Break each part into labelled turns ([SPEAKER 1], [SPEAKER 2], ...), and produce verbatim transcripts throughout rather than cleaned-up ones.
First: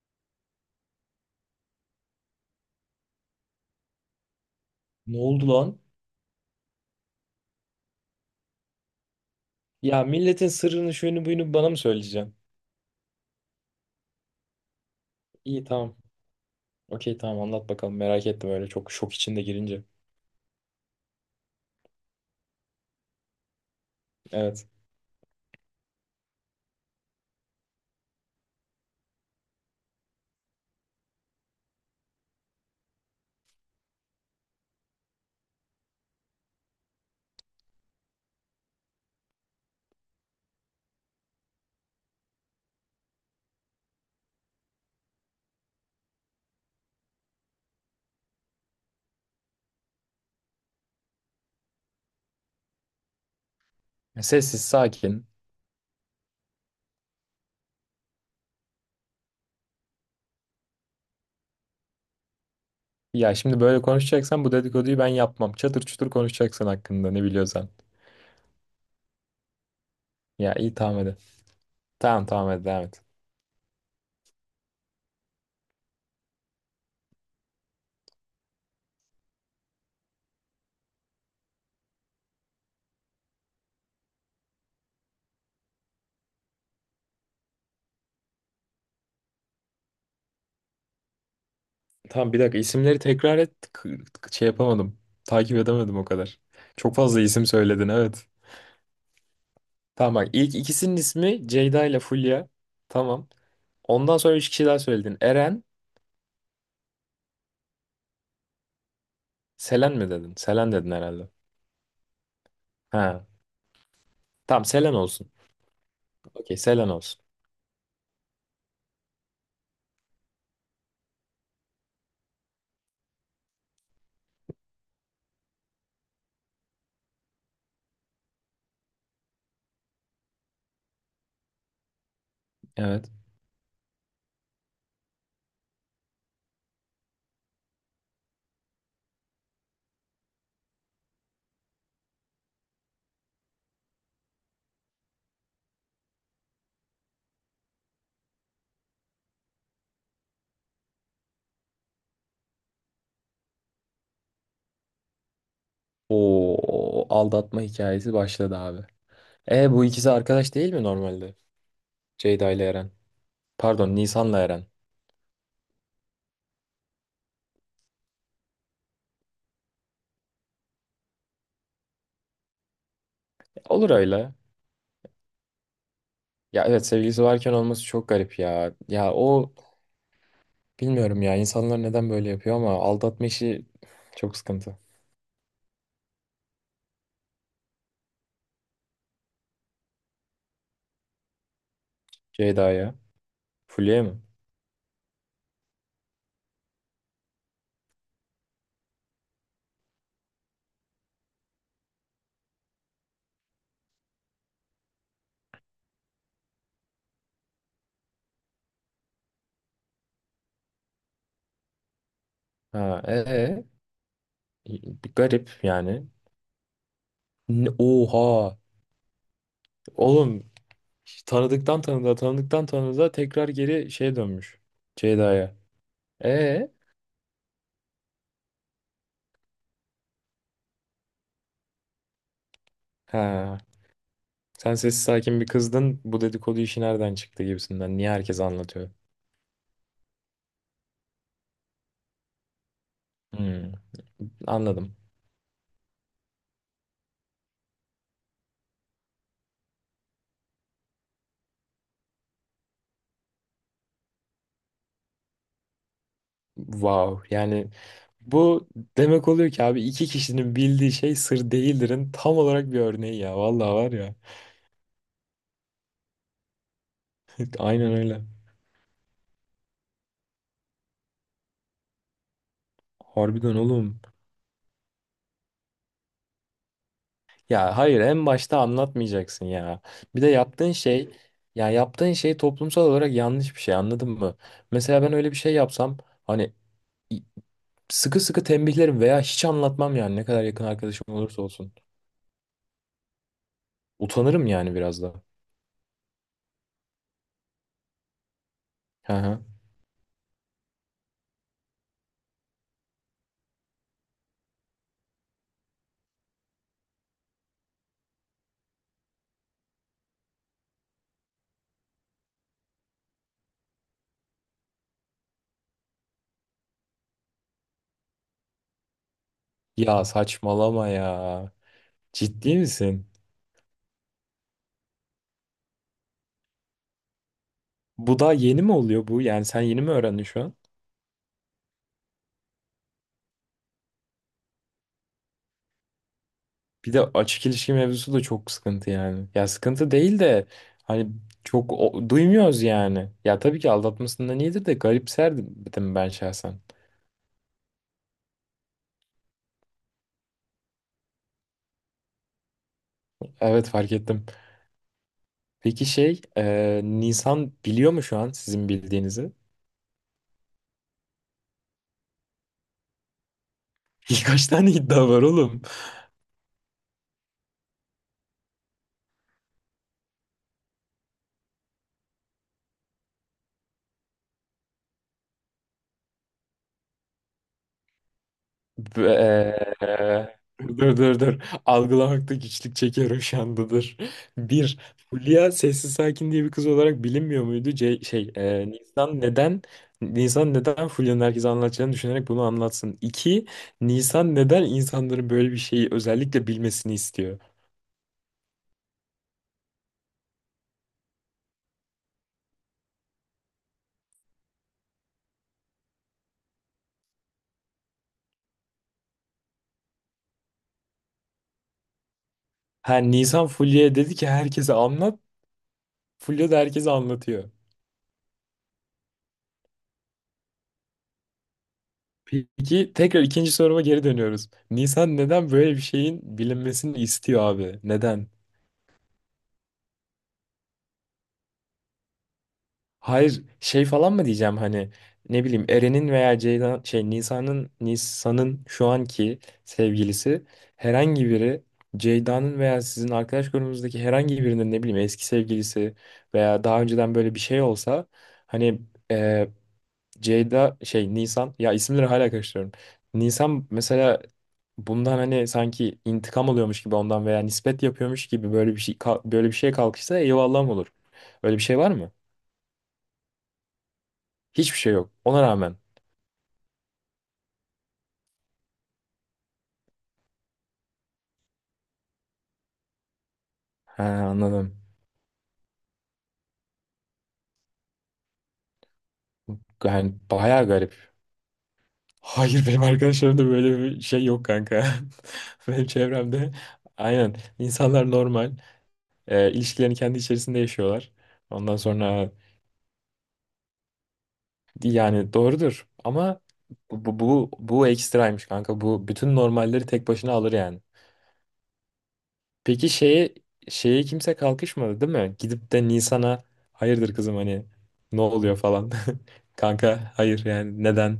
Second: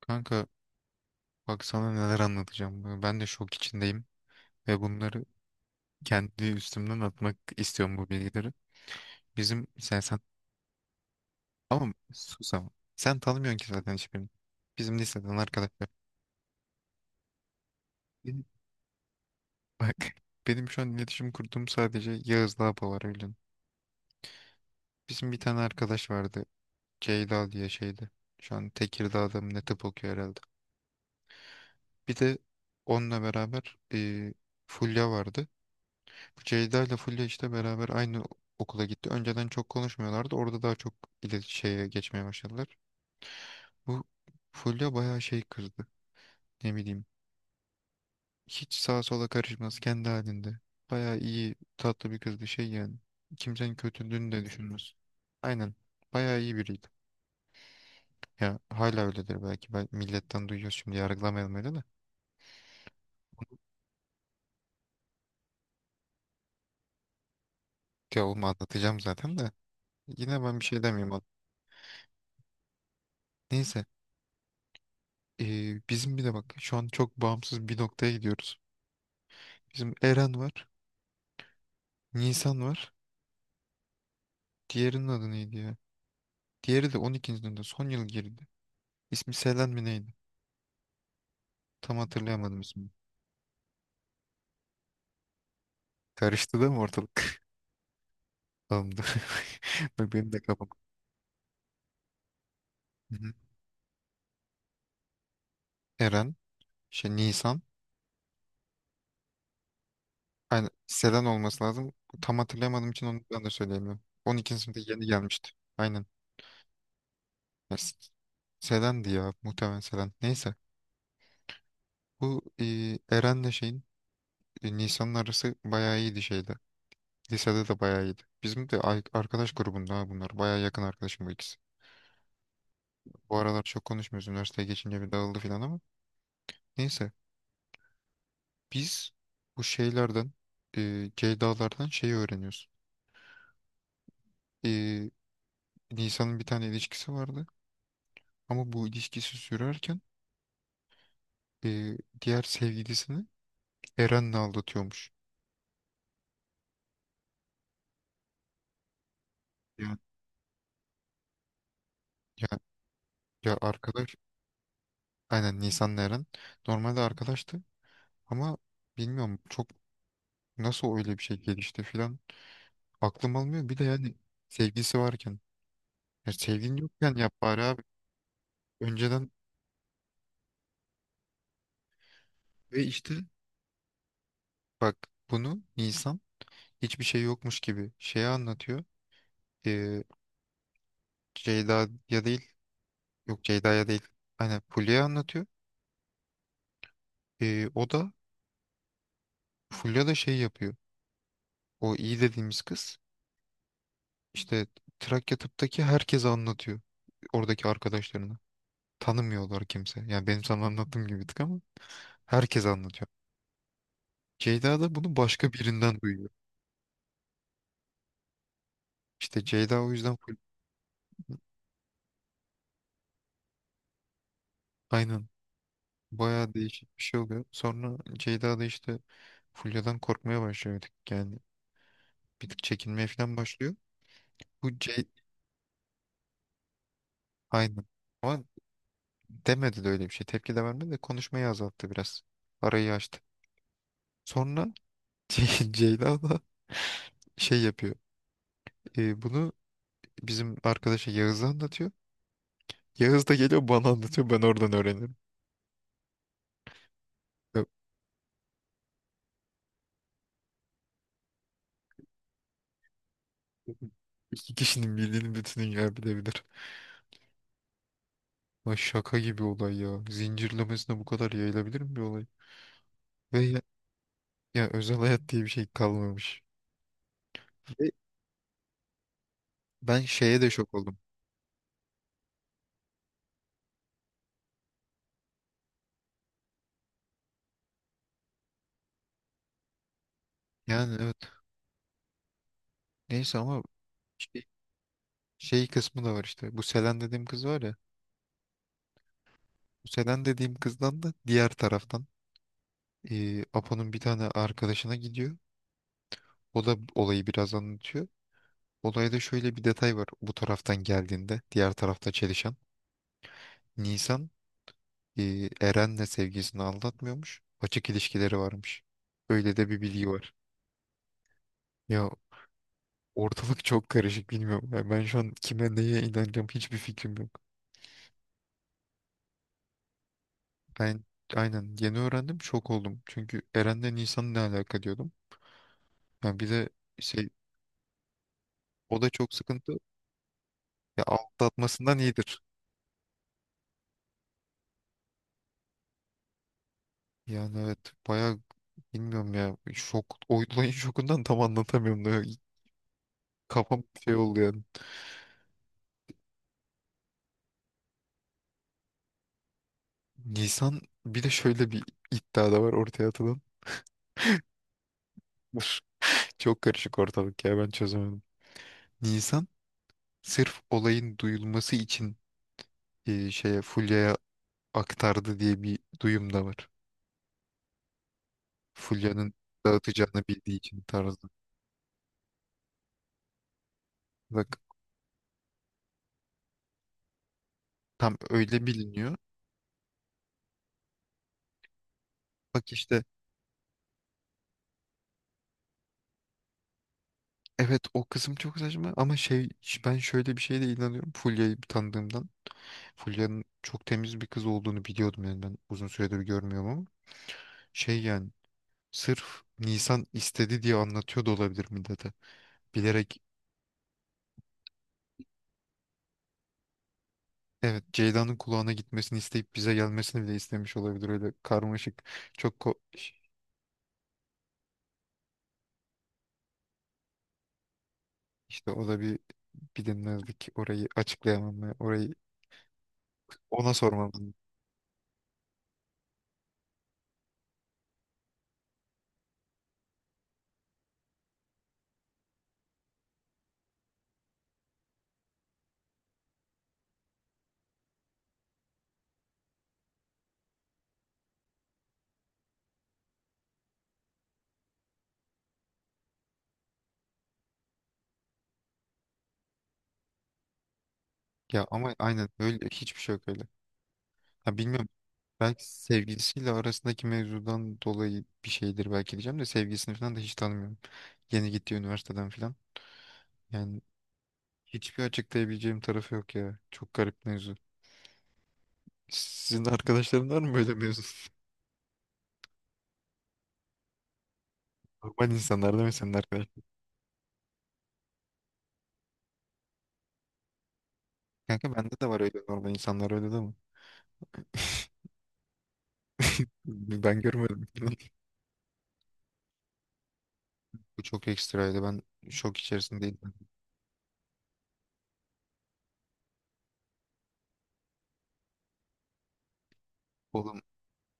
[SPEAKER 1] Kanka, bak sana neler anlatacağım. Ee, Ben de şok içindeyim ve
[SPEAKER 2] Ne
[SPEAKER 1] bunları
[SPEAKER 2] oldu lan?
[SPEAKER 1] kendi üstümden atmak istiyorum bu bilgileri. Bizim sen
[SPEAKER 2] Ya
[SPEAKER 1] sen
[SPEAKER 2] milletin sırrını şuyunu buyunu bana mı
[SPEAKER 1] ama
[SPEAKER 2] söyleyeceksin?
[SPEAKER 1] sus ama. Sen tanımıyorsun ki zaten hiçbirini. Bizim liseden
[SPEAKER 2] İyi
[SPEAKER 1] arkadaşlar.
[SPEAKER 2] tamam. Okey tamam anlat bakalım. Merak
[SPEAKER 1] Benim-
[SPEAKER 2] ettim öyle çok şok içinde girince.
[SPEAKER 1] Bak, benim şu an iletişim kurduğum sadece Yağız'la Apo var, biliyorsun.
[SPEAKER 2] Evet.
[SPEAKER 1] Bizim bir tane arkadaş vardı. Ceyda diye şeydi. Şu an Tekirdağ'da mı ne tıp okuyor herhalde. Bir de onunla beraber e, Fulya vardı. Ceyda ile Fulya işte beraber aynı okula gitti. Önceden çok konuşmuyorlardı. Orada daha çok ilet şeye geçmeye başladılar. Bu Fulya bayağı şey kızdı. Ne bileyim. Hiç sağa sola karışmaz, kendi halinde. Bayağı iyi, tatlı bir kızdı şey yani. Kimsenin kötülüğünü de
[SPEAKER 2] Sessiz
[SPEAKER 1] düşünmez.
[SPEAKER 2] sakin.
[SPEAKER 1] Aynen. Bayağı iyi biriydi. Ya hala öyledir belki. Ben milletten duyuyoruz, şimdi yargılamayalım öyle de.
[SPEAKER 2] Ya şimdi böyle konuşacaksan bu dedikoduyu ben yapmam. Çatır çutur konuşacaksın hakkında ne biliyorsan.
[SPEAKER 1] Ya oğlum, anlatacağım zaten de. Yine
[SPEAKER 2] Ya
[SPEAKER 1] ben bir
[SPEAKER 2] iyi
[SPEAKER 1] şey
[SPEAKER 2] tamam
[SPEAKER 1] demeyeyim
[SPEAKER 2] hadi.
[SPEAKER 1] ona.
[SPEAKER 2] Tamam, tamam, hadi devam et.
[SPEAKER 1] Neyse. Ee, bizim bir de bak şu an çok bağımsız bir noktaya gidiyoruz. Bizim Eren var. Nisan var. Diğerinin adı neydi ya? Diğeri de on ikinci.'sinde son yıl girdi. İsmi Selen mi neydi? Tam
[SPEAKER 2] Tamam, bir
[SPEAKER 1] hatırlayamadım
[SPEAKER 2] dakika
[SPEAKER 1] ismini.
[SPEAKER 2] isimleri tekrar et. K- k- şey yapamadım. Takip edemedim o kadar.
[SPEAKER 1] Karıştı değil mi
[SPEAKER 2] Çok fazla
[SPEAKER 1] ortalık?
[SPEAKER 2] isim söyledin, evet.
[SPEAKER 1] Tamamdı. Bak
[SPEAKER 2] Tamam, bak,
[SPEAKER 1] benim de
[SPEAKER 2] ilk
[SPEAKER 1] kafam.
[SPEAKER 2] ikisinin ismi Ceyda ile Fulya.
[SPEAKER 1] Hı
[SPEAKER 2] Tamam.
[SPEAKER 1] hı.
[SPEAKER 2] Ondan sonra üç kişi daha söyledin. Eren.
[SPEAKER 1] Eren, şey Nisan.
[SPEAKER 2] Selen mi dedin?
[SPEAKER 1] Aynen,
[SPEAKER 2] Selen dedin
[SPEAKER 1] Selen
[SPEAKER 2] herhalde.
[SPEAKER 1] olması lazım. Tam hatırlayamadığım için onu
[SPEAKER 2] Ha.
[SPEAKER 1] ben de söyleyemiyorum. on ikinci
[SPEAKER 2] Tamam,
[SPEAKER 1] sınıfta
[SPEAKER 2] Selen
[SPEAKER 1] yeni
[SPEAKER 2] olsun.
[SPEAKER 1] gelmişti. Aynen.
[SPEAKER 2] Okey, Selen olsun.
[SPEAKER 1] Ya, S- Selen'di ya, muhtemelen Selen. Neyse. Bu e, Eren'le şeyin e, Nisan'ın arası bayağı iyiydi şeyde. Lisede de bayağı iyiydi. Bizim de ay- arkadaş grubunda ha bunlar. Bayağı yakın arkadaşım bu ikisi.
[SPEAKER 2] Evet.
[SPEAKER 1] Bu aralar çok konuşmuyoruz. Üniversiteye geçince bir dağıldı falan ama. Neyse. Biz bu şeylerden, e, Ceyda'lardan şeyi öğreniyoruz. E, Nisan'ın bir tane ilişkisi vardı. Ama bu ilişkisi sürerken e, diğer sevgilisini Eren'le aldatıyormuş.
[SPEAKER 2] O aldatma hikayesi başladı abi. E, bu
[SPEAKER 1] Ya,
[SPEAKER 2] ikisi arkadaş değil mi normalde?
[SPEAKER 1] ya,
[SPEAKER 2] Ceyda ile Eren.
[SPEAKER 1] ya
[SPEAKER 2] Pardon,
[SPEAKER 1] arkadaş.
[SPEAKER 2] Nisan'la Eren.
[SPEAKER 1] Aynen, Nisan'la Eren. Normalde arkadaştı. Ama bilmiyorum, çok nasıl öyle bir şey gelişti filan. Aklım
[SPEAKER 2] E,
[SPEAKER 1] almıyor. Bir de
[SPEAKER 2] olur
[SPEAKER 1] yani
[SPEAKER 2] öyle.
[SPEAKER 1] sevgisi varken. Ya
[SPEAKER 2] Ya
[SPEAKER 1] sevgin
[SPEAKER 2] evet,
[SPEAKER 1] yokken
[SPEAKER 2] sevgilisi
[SPEAKER 1] yap
[SPEAKER 2] varken
[SPEAKER 1] bari abi.
[SPEAKER 2] olması çok garip ya. Ya,
[SPEAKER 1] Önceden
[SPEAKER 2] o, bilmiyorum ya, insanlar neden böyle yapıyor ama
[SPEAKER 1] ve işte
[SPEAKER 2] aldatma işi çok sıkıntı.
[SPEAKER 1] bak, bunu Nisan hiçbir şey yokmuş gibi şeye anlatıyor. Ee, Ceyda'ya değil.
[SPEAKER 2] Ceyda'ya.
[SPEAKER 1] Yok, Ceyda'ya değil.
[SPEAKER 2] Fulya mı?
[SPEAKER 1] Aynen, Fulya'ya anlatıyor. Ee, o da Fulya da şey yapıyor. O iyi dediğimiz kız işte Trakya tıptaki herkese anlatıyor. Oradaki arkadaşlarına. Tanımıyorlar kimse. Yani benim sana anlattığım gibi bir tık ama herkes
[SPEAKER 2] Ha
[SPEAKER 1] anlatıyor.
[SPEAKER 2] e, e.
[SPEAKER 1] Ceyda da bunu başka
[SPEAKER 2] Garip
[SPEAKER 1] birinden
[SPEAKER 2] yani.
[SPEAKER 1] duyuyor.
[SPEAKER 2] Ne- Oha.
[SPEAKER 1] İşte Ceyda o yüzden full
[SPEAKER 2] Oğlum, tanıdıktan tanıdığa, tanıdıktan tanıdığa tekrar geri şeye dönmüş.
[SPEAKER 1] aynen
[SPEAKER 2] Ceyda'ya.
[SPEAKER 1] bayağı
[SPEAKER 2] Ee,
[SPEAKER 1] değişik bir şey oluyor. Sonra Ceyda da işte Fulya'dan korkmaya başlıyor bir tık yani. Bir tık çekinmeye falan
[SPEAKER 2] ha.
[SPEAKER 1] başlıyor.
[SPEAKER 2] Sen
[SPEAKER 1] Bu C
[SPEAKER 2] sessiz sakin bir kızdın. Bu dedikodu işi nereden çıktı
[SPEAKER 1] aynen.
[SPEAKER 2] gibisinden. Niye herkes
[SPEAKER 1] Ama
[SPEAKER 2] anlatıyor?
[SPEAKER 1] demedi de öyle bir şey. Tepki de vermedi de konuşmayı azalttı biraz. Arayı açtı.
[SPEAKER 2] Hmm,
[SPEAKER 1] Sonra
[SPEAKER 2] Anladım.
[SPEAKER 1] Ce- Ceyda da şey yapıyor. E, bunu bizim arkadaşa Yağız'a anlatıyor. Yağız da geliyor bana anlatıyor. Ben oradan öğrenirim.
[SPEAKER 2] Wow.
[SPEAKER 1] Ya,
[SPEAKER 2] Yani bu demek oluyor ki abi, iki kişinin bildiği şey sır değildirin tam olarak bir örneği ya. Vallahi var ya.
[SPEAKER 1] İki kişinin bildiğini bütün dünya bilebilir.
[SPEAKER 2] Aynen öyle.
[SPEAKER 1] Ay, şaka gibi olay ya. Zincirlemesine bu kadar yayılabilir mi bir olay? Ve
[SPEAKER 2] Harbiden
[SPEAKER 1] ya,
[SPEAKER 2] oğlum.
[SPEAKER 1] ya özel hayat diye bir şey kalmamış.
[SPEAKER 2] Ya
[SPEAKER 1] Ve
[SPEAKER 2] hayır, en başta anlatmayacaksın ya.
[SPEAKER 1] ben
[SPEAKER 2] Bir de
[SPEAKER 1] şeye de
[SPEAKER 2] yaptığın
[SPEAKER 1] şok oldum.
[SPEAKER 2] şey ya yaptığın şey toplumsal olarak yanlış bir şey, anladın mı? Mesela ben öyle bir şey yapsam, hani, i- sıkı sıkı tembihlerim veya hiç anlatmam yani, ne kadar yakın
[SPEAKER 1] Yani
[SPEAKER 2] arkadaşım
[SPEAKER 1] evet.
[SPEAKER 2] olursa olsun.
[SPEAKER 1] Neyse ama şey,
[SPEAKER 2] Utanırım yani biraz da.
[SPEAKER 1] şey kısmı da var işte. Bu Selen dediğim kız var ya.
[SPEAKER 2] Hı hı.
[SPEAKER 1] Bu Selen dediğim kızdan da diğer taraftan eee, Apo'nun bir tane arkadaşına gidiyor. O da olayı biraz anlatıyor. Olayda şöyle bir detay var. Bu taraftan geldiğinde diğer tarafta çelişen. Nisan eee, Eren'le sevgilisini aldatmıyormuş. Açık ilişkileri varmış. Öyle de bir
[SPEAKER 2] Ya
[SPEAKER 1] bilgi var.
[SPEAKER 2] saçmalama ya.
[SPEAKER 1] Ya,
[SPEAKER 2] Ciddi misin?
[SPEAKER 1] ortalık çok karışık, bilmiyorum. Yani ben şu an kime neye inanacağım hiçbir fikrim yok.
[SPEAKER 2] Bu daha yeni mi oluyor bu? Yani sen yeni mi öğrendin şu an?
[SPEAKER 1] Ben aynen yeni öğrendim, şok oldum. Çünkü Eren'le Nisan ne alaka diyordum. Yani bir de
[SPEAKER 2] Bir de
[SPEAKER 1] şey,
[SPEAKER 2] açık ilişki mevzusu da çok sıkıntı
[SPEAKER 1] o da
[SPEAKER 2] yani.
[SPEAKER 1] çok
[SPEAKER 2] Ya
[SPEAKER 1] sıkıntı.
[SPEAKER 2] sıkıntı değil de,
[SPEAKER 1] Ya
[SPEAKER 2] hani, çok
[SPEAKER 1] atmasından
[SPEAKER 2] o-
[SPEAKER 1] iyidir.
[SPEAKER 2] duymuyoruz yani. Ya tabii ki aldatmasından iyidir de, garipserdim ben şahsen.
[SPEAKER 1] Yani evet bayağı, bilmiyorum ya, şok olayın şokundan tam anlatamıyorum da
[SPEAKER 2] Evet,
[SPEAKER 1] kafam
[SPEAKER 2] fark
[SPEAKER 1] şey
[SPEAKER 2] ettim.
[SPEAKER 1] oldu yani.
[SPEAKER 2] Peki şey e, Nisan biliyor mu şu an sizin bildiğinizi?
[SPEAKER 1] Nisan, bir de şöyle bir iddia da var ortaya atılan.
[SPEAKER 2] Kaç tane iddia var oğlum?
[SPEAKER 1] Çok karışık ortalık ya, ben çözemedim. Nisan sırf olayın duyulması için e, şeye Fulya'ya aktardı diye bir duyum da var. Fulya'nın
[SPEAKER 2] B-
[SPEAKER 1] dağıtacağını bildiği için
[SPEAKER 2] Dur,
[SPEAKER 1] tarzı.
[SPEAKER 2] dur, dur. Algılamakta güçlük çekiyorum şu anda, dur.
[SPEAKER 1] Bak,
[SPEAKER 2] Bir, Fulya sessiz sakin diye bir kız olarak bilinmiyor muydu? C
[SPEAKER 1] tam
[SPEAKER 2] şey,
[SPEAKER 1] öyle
[SPEAKER 2] eee,
[SPEAKER 1] biliniyor.
[SPEAKER 2] Nisan neden Nisan neden Fulya'nın herkese anlatacağını düşünerek bunu
[SPEAKER 1] Bak
[SPEAKER 2] anlatsın.
[SPEAKER 1] işte
[SPEAKER 2] İki, Nisan neden insanların böyle bir şeyi özellikle bilmesini istiyor?
[SPEAKER 1] evet, o kısım çok saçma ama şey, ben şöyle bir şeye de inanıyorum Fulya'yı tanıdığımdan. Fulya'nın çok temiz bir kız olduğunu biliyordum yani, ben uzun süredir görmüyorum ama şey yani, sırf Nisan istedi diye anlatıyor da olabilir millete.
[SPEAKER 2] Ha,
[SPEAKER 1] Bilerek
[SPEAKER 2] Nisan Fulya'ya dedi ki herkese anlat. Fulya da herkese anlatıyor.
[SPEAKER 1] evet, Ceyda'nın kulağına gitmesini isteyip bize gelmesini bile istemiş olabilir, öyle karmaşık. çok ko-
[SPEAKER 2] Peki, tekrar ikinci soruma geri dönüyoruz. Nisan neden böyle bir şeyin bilinmesini istiyor abi? Neden?
[SPEAKER 1] işte o da bir bilinmezlik, orayı açıklayamam ben. Orayı
[SPEAKER 2] Hayır,
[SPEAKER 1] ona
[SPEAKER 2] şey
[SPEAKER 1] sormam
[SPEAKER 2] falan mı
[SPEAKER 1] lazım.
[SPEAKER 2] diyeceğim, hani, ne bileyim, Eren'in veya Ceylan şey Nisa'nın Nisa'nın şu anki sevgilisi, herhangi biri, Ceyda'nın veya sizin arkadaş grubumuzdaki herhangi birinin, ne bileyim, eski sevgilisi veya daha önceden böyle bir şey olsa, hani, e, Ceyda şey Nisan, ya isimleri hala karıştırıyorum. Nisan mesela bundan, hani, sanki intikam alıyormuş gibi ondan veya nispet yapıyormuş gibi, böyle bir şey böyle bir şeye kalkışsa eyvallah mı olur? Öyle bir
[SPEAKER 1] Ya
[SPEAKER 2] şey var
[SPEAKER 1] ama
[SPEAKER 2] mı?
[SPEAKER 1] aynen öyle, hiçbir şey yok öyle. Ha,
[SPEAKER 2] Hiçbir
[SPEAKER 1] bilmiyorum,
[SPEAKER 2] şey yok. Ona
[SPEAKER 1] belki
[SPEAKER 2] rağmen.
[SPEAKER 1] sevgilisiyle arasındaki mevzudan dolayı bir şeydir belki diyeceğim de, sevgilisini falan da hiç tanımıyorum. Yeni gittiği üniversiteden falan. Yani
[SPEAKER 2] He, anladım.
[SPEAKER 1] hiçbir açıklayabileceğim tarafı yok ya. Çok garip mevzu. Sizin
[SPEAKER 2] Yani
[SPEAKER 1] arkadaşların var mı
[SPEAKER 2] bayağı
[SPEAKER 1] böyle
[SPEAKER 2] garip.
[SPEAKER 1] mevzu?
[SPEAKER 2] Hayır, benim arkadaşlarımda böyle bir şey yok kanka.
[SPEAKER 1] Normal insanlar değil
[SPEAKER 2] Benim
[SPEAKER 1] mi senin arkadaş?
[SPEAKER 2] çevremde, aynen, insanlar normal. E, ilişkilerini kendi içerisinde yaşıyorlar.
[SPEAKER 1] Kanka
[SPEAKER 2] Ondan
[SPEAKER 1] bende de var
[SPEAKER 2] sonra,
[SPEAKER 1] öyle, normal insanlar, öyle değil mi?
[SPEAKER 2] yani, doğrudur ama bu, bu,
[SPEAKER 1] Ben
[SPEAKER 2] bu,
[SPEAKER 1] görmedim.
[SPEAKER 2] bu ekstraymış kanka. Bu bütün normalleri tek başına alır yani.
[SPEAKER 1] Bu çok ekstraydı. Ben şok
[SPEAKER 2] Peki
[SPEAKER 1] içerisindeydim.
[SPEAKER 2] şeye şeye kimse kalkışmadı değil mi? Gidip de Nisan'a hayırdır kızım, hani, ne oluyor falan. Kanka hayır, yani neden?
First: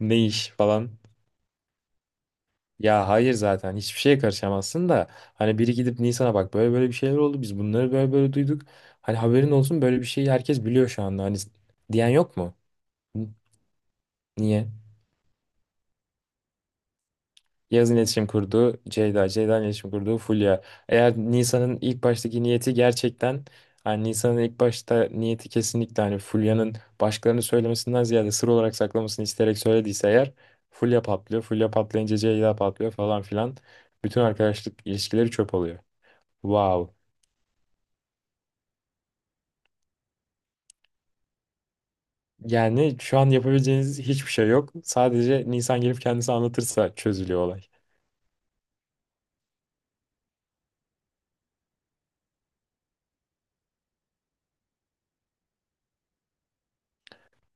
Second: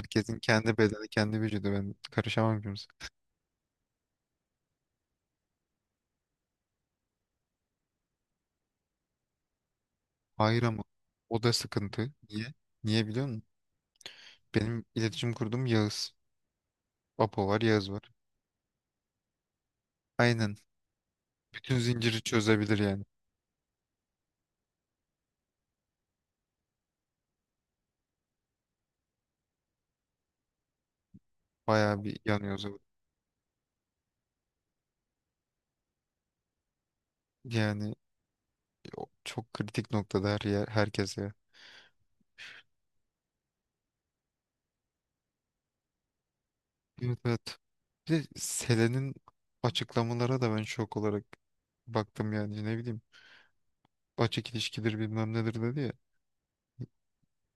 [SPEAKER 2] Ne iş
[SPEAKER 1] kendi
[SPEAKER 2] falan.
[SPEAKER 1] bedeni, kendi vücudu. Ben karışamam kimse.
[SPEAKER 2] Ya hayır, zaten hiçbir şeye karışamazsın da, hani, biri gidip Nisan'a bak böyle böyle bir şeyler oldu, biz bunları böyle böyle duyduk. Hani haberin olsun, böyle bir şeyi
[SPEAKER 1] Hayır
[SPEAKER 2] herkes
[SPEAKER 1] ama
[SPEAKER 2] biliyor şu anda, hani,
[SPEAKER 1] o da
[SPEAKER 2] diyen
[SPEAKER 1] sıkıntı.
[SPEAKER 2] yok
[SPEAKER 1] Niye?
[SPEAKER 2] mu?
[SPEAKER 1] Niye biliyor
[SPEAKER 2] N-
[SPEAKER 1] musun?
[SPEAKER 2] Niye?
[SPEAKER 1] Benim iletişim kurduğum Yağız. Apo var, Yağız
[SPEAKER 2] Yaz'ın
[SPEAKER 1] var.
[SPEAKER 2] iletişim kurduğu Ceyda, Ceyda'nın iletişim kurduğu
[SPEAKER 1] Aynen.
[SPEAKER 2] Fulya. Eğer
[SPEAKER 1] Bütün
[SPEAKER 2] Nisan'ın ilk
[SPEAKER 1] zinciri
[SPEAKER 2] baştaki niyeti
[SPEAKER 1] çözebilir yani.
[SPEAKER 2] gerçekten, hani Nisan'ın ilk başta niyeti kesinlikle, hani Fulya'nın başkalarını söylemesinden ziyade sır olarak saklamasını isteyerek söylediyse eğer, Fulya patlıyor. Fulya
[SPEAKER 1] Bayağı
[SPEAKER 2] patlayınca
[SPEAKER 1] bir
[SPEAKER 2] Ceyda
[SPEAKER 1] yanıyoruz orada.
[SPEAKER 2] patlıyor falan filan. Bütün arkadaşlık ilişkileri çöp oluyor. Wow.
[SPEAKER 1] Yani o çok kritik noktada her yer, herkes ya.
[SPEAKER 2] Yani şu an yapabileceğiniz hiçbir şey yok. Sadece Nisan gelip kendisi anlatırsa
[SPEAKER 1] Evet
[SPEAKER 2] çözülüyor
[SPEAKER 1] evet.
[SPEAKER 2] olay.
[SPEAKER 1] Bir de Selen'in açıklamalara da ben şok olarak baktım yani, ne bileyim. Açık ilişkidir bilmem nedir dedi ya.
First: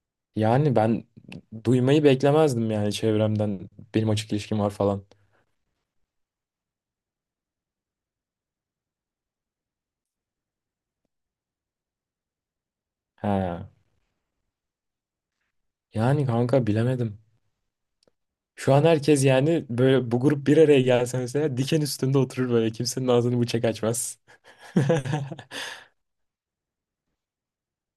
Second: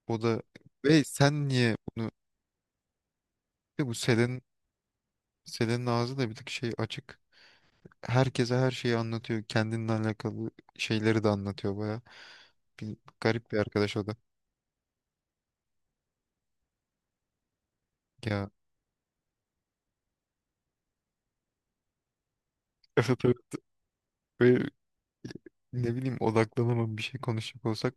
[SPEAKER 1] O da
[SPEAKER 2] Yani
[SPEAKER 1] ve
[SPEAKER 2] ben
[SPEAKER 1] sen niye
[SPEAKER 2] duymayı
[SPEAKER 1] bunu
[SPEAKER 2] beklemezdim yani çevremden,
[SPEAKER 1] bir de bu
[SPEAKER 2] benim açık
[SPEAKER 1] Selen'in
[SPEAKER 2] ilişkim var falan.
[SPEAKER 1] Selen'in ağzı da bir tık şey açık. Herkese her şeyi anlatıyor. Kendinle alakalı şeyleri de anlatıyor baya. Bir, garip bir
[SPEAKER 2] Ha.
[SPEAKER 1] arkadaş o da.
[SPEAKER 2] Yani kanka, bilemedim.
[SPEAKER 1] Ya
[SPEAKER 2] Şu an herkes yani, böyle bu grup bir araya gelse mesela, diken üstünde oturur, böyle kimsenin
[SPEAKER 1] evet evet.
[SPEAKER 2] ağzını bıçak açmaz.
[SPEAKER 1] Böyle ne bileyim, odaklanamam, bir şey konuşacak olsak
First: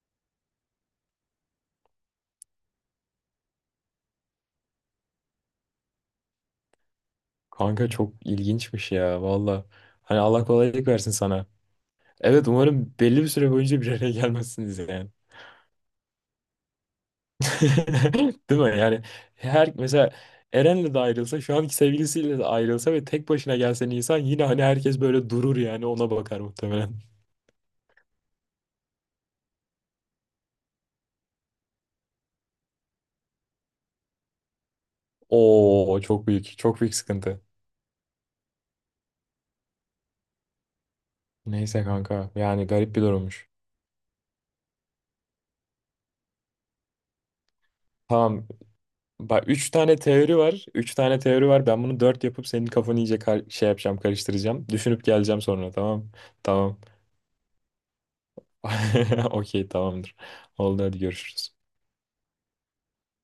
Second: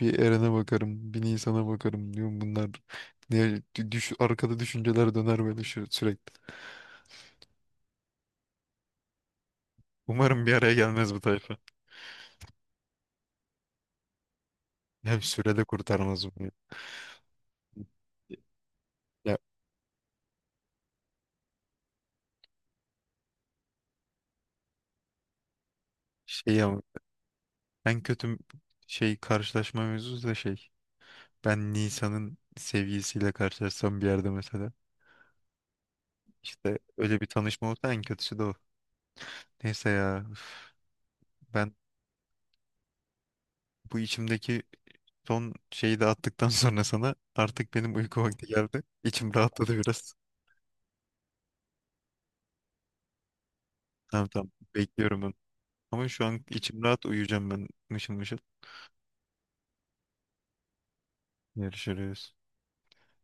[SPEAKER 1] bir Eren'e bakarım, bir Nisan'a bakarım diyorum bunlar. Ne, düş, arkada düşünceler döner böyle şu, sürekli.
[SPEAKER 2] Kanka çok ilginçmiş ya, valla. Hani Allah
[SPEAKER 1] Umarım bir araya
[SPEAKER 2] kolaylık versin
[SPEAKER 1] gelmez bu
[SPEAKER 2] sana.
[SPEAKER 1] tayfa.
[SPEAKER 2] Evet, umarım belli bir süre boyunca bir araya gelmezsiniz yani.
[SPEAKER 1] Hem sürede kurtarmaz bunu.
[SPEAKER 2] Değil mi? Yani
[SPEAKER 1] Ya
[SPEAKER 2] her, mesela Eren'le de ayrılsa, şu anki sevgilisiyle de ayrılsa ve tek başına gelse Nisan, yine hani herkes böyle durur yani, ona bakar
[SPEAKER 1] şey ama
[SPEAKER 2] muhtemelen.
[SPEAKER 1] en kötü şey karşılaşma mevzusu da şey. Ben Nisan'ın sevgilisiyle karşılaşsam bir yerde mesela.
[SPEAKER 2] Oo, çok büyük,
[SPEAKER 1] İşte
[SPEAKER 2] çok büyük
[SPEAKER 1] öyle bir
[SPEAKER 2] sıkıntı.
[SPEAKER 1] tanışma olsa en kötüsü de o. Neyse ya, üf, ben
[SPEAKER 2] Neyse kanka, yani garip bir durummuş.
[SPEAKER 1] bu içimdeki son şeyi de attıktan sonra sana artık benim uyku vakti
[SPEAKER 2] Tamam
[SPEAKER 1] geldi. İçim
[SPEAKER 2] bak, üç
[SPEAKER 1] rahatladı
[SPEAKER 2] tane
[SPEAKER 1] biraz.
[SPEAKER 2] teori var. Üç tane teori var. Ben bunu dört yapıp senin kafanı iyice kar- şey yapacağım
[SPEAKER 1] Tamam tamam,
[SPEAKER 2] karıştıracağım. Düşünüp
[SPEAKER 1] bekliyorum ben.
[SPEAKER 2] geleceğim sonra,
[SPEAKER 1] Ama
[SPEAKER 2] tamam.
[SPEAKER 1] şu an
[SPEAKER 2] Tamam.
[SPEAKER 1] içim rahat, uyuyacağım ben mışıl mışıl.
[SPEAKER 2] Okey, tamamdır. Oldu, hadi görüşürüz.
[SPEAKER 1] Görüşürüz.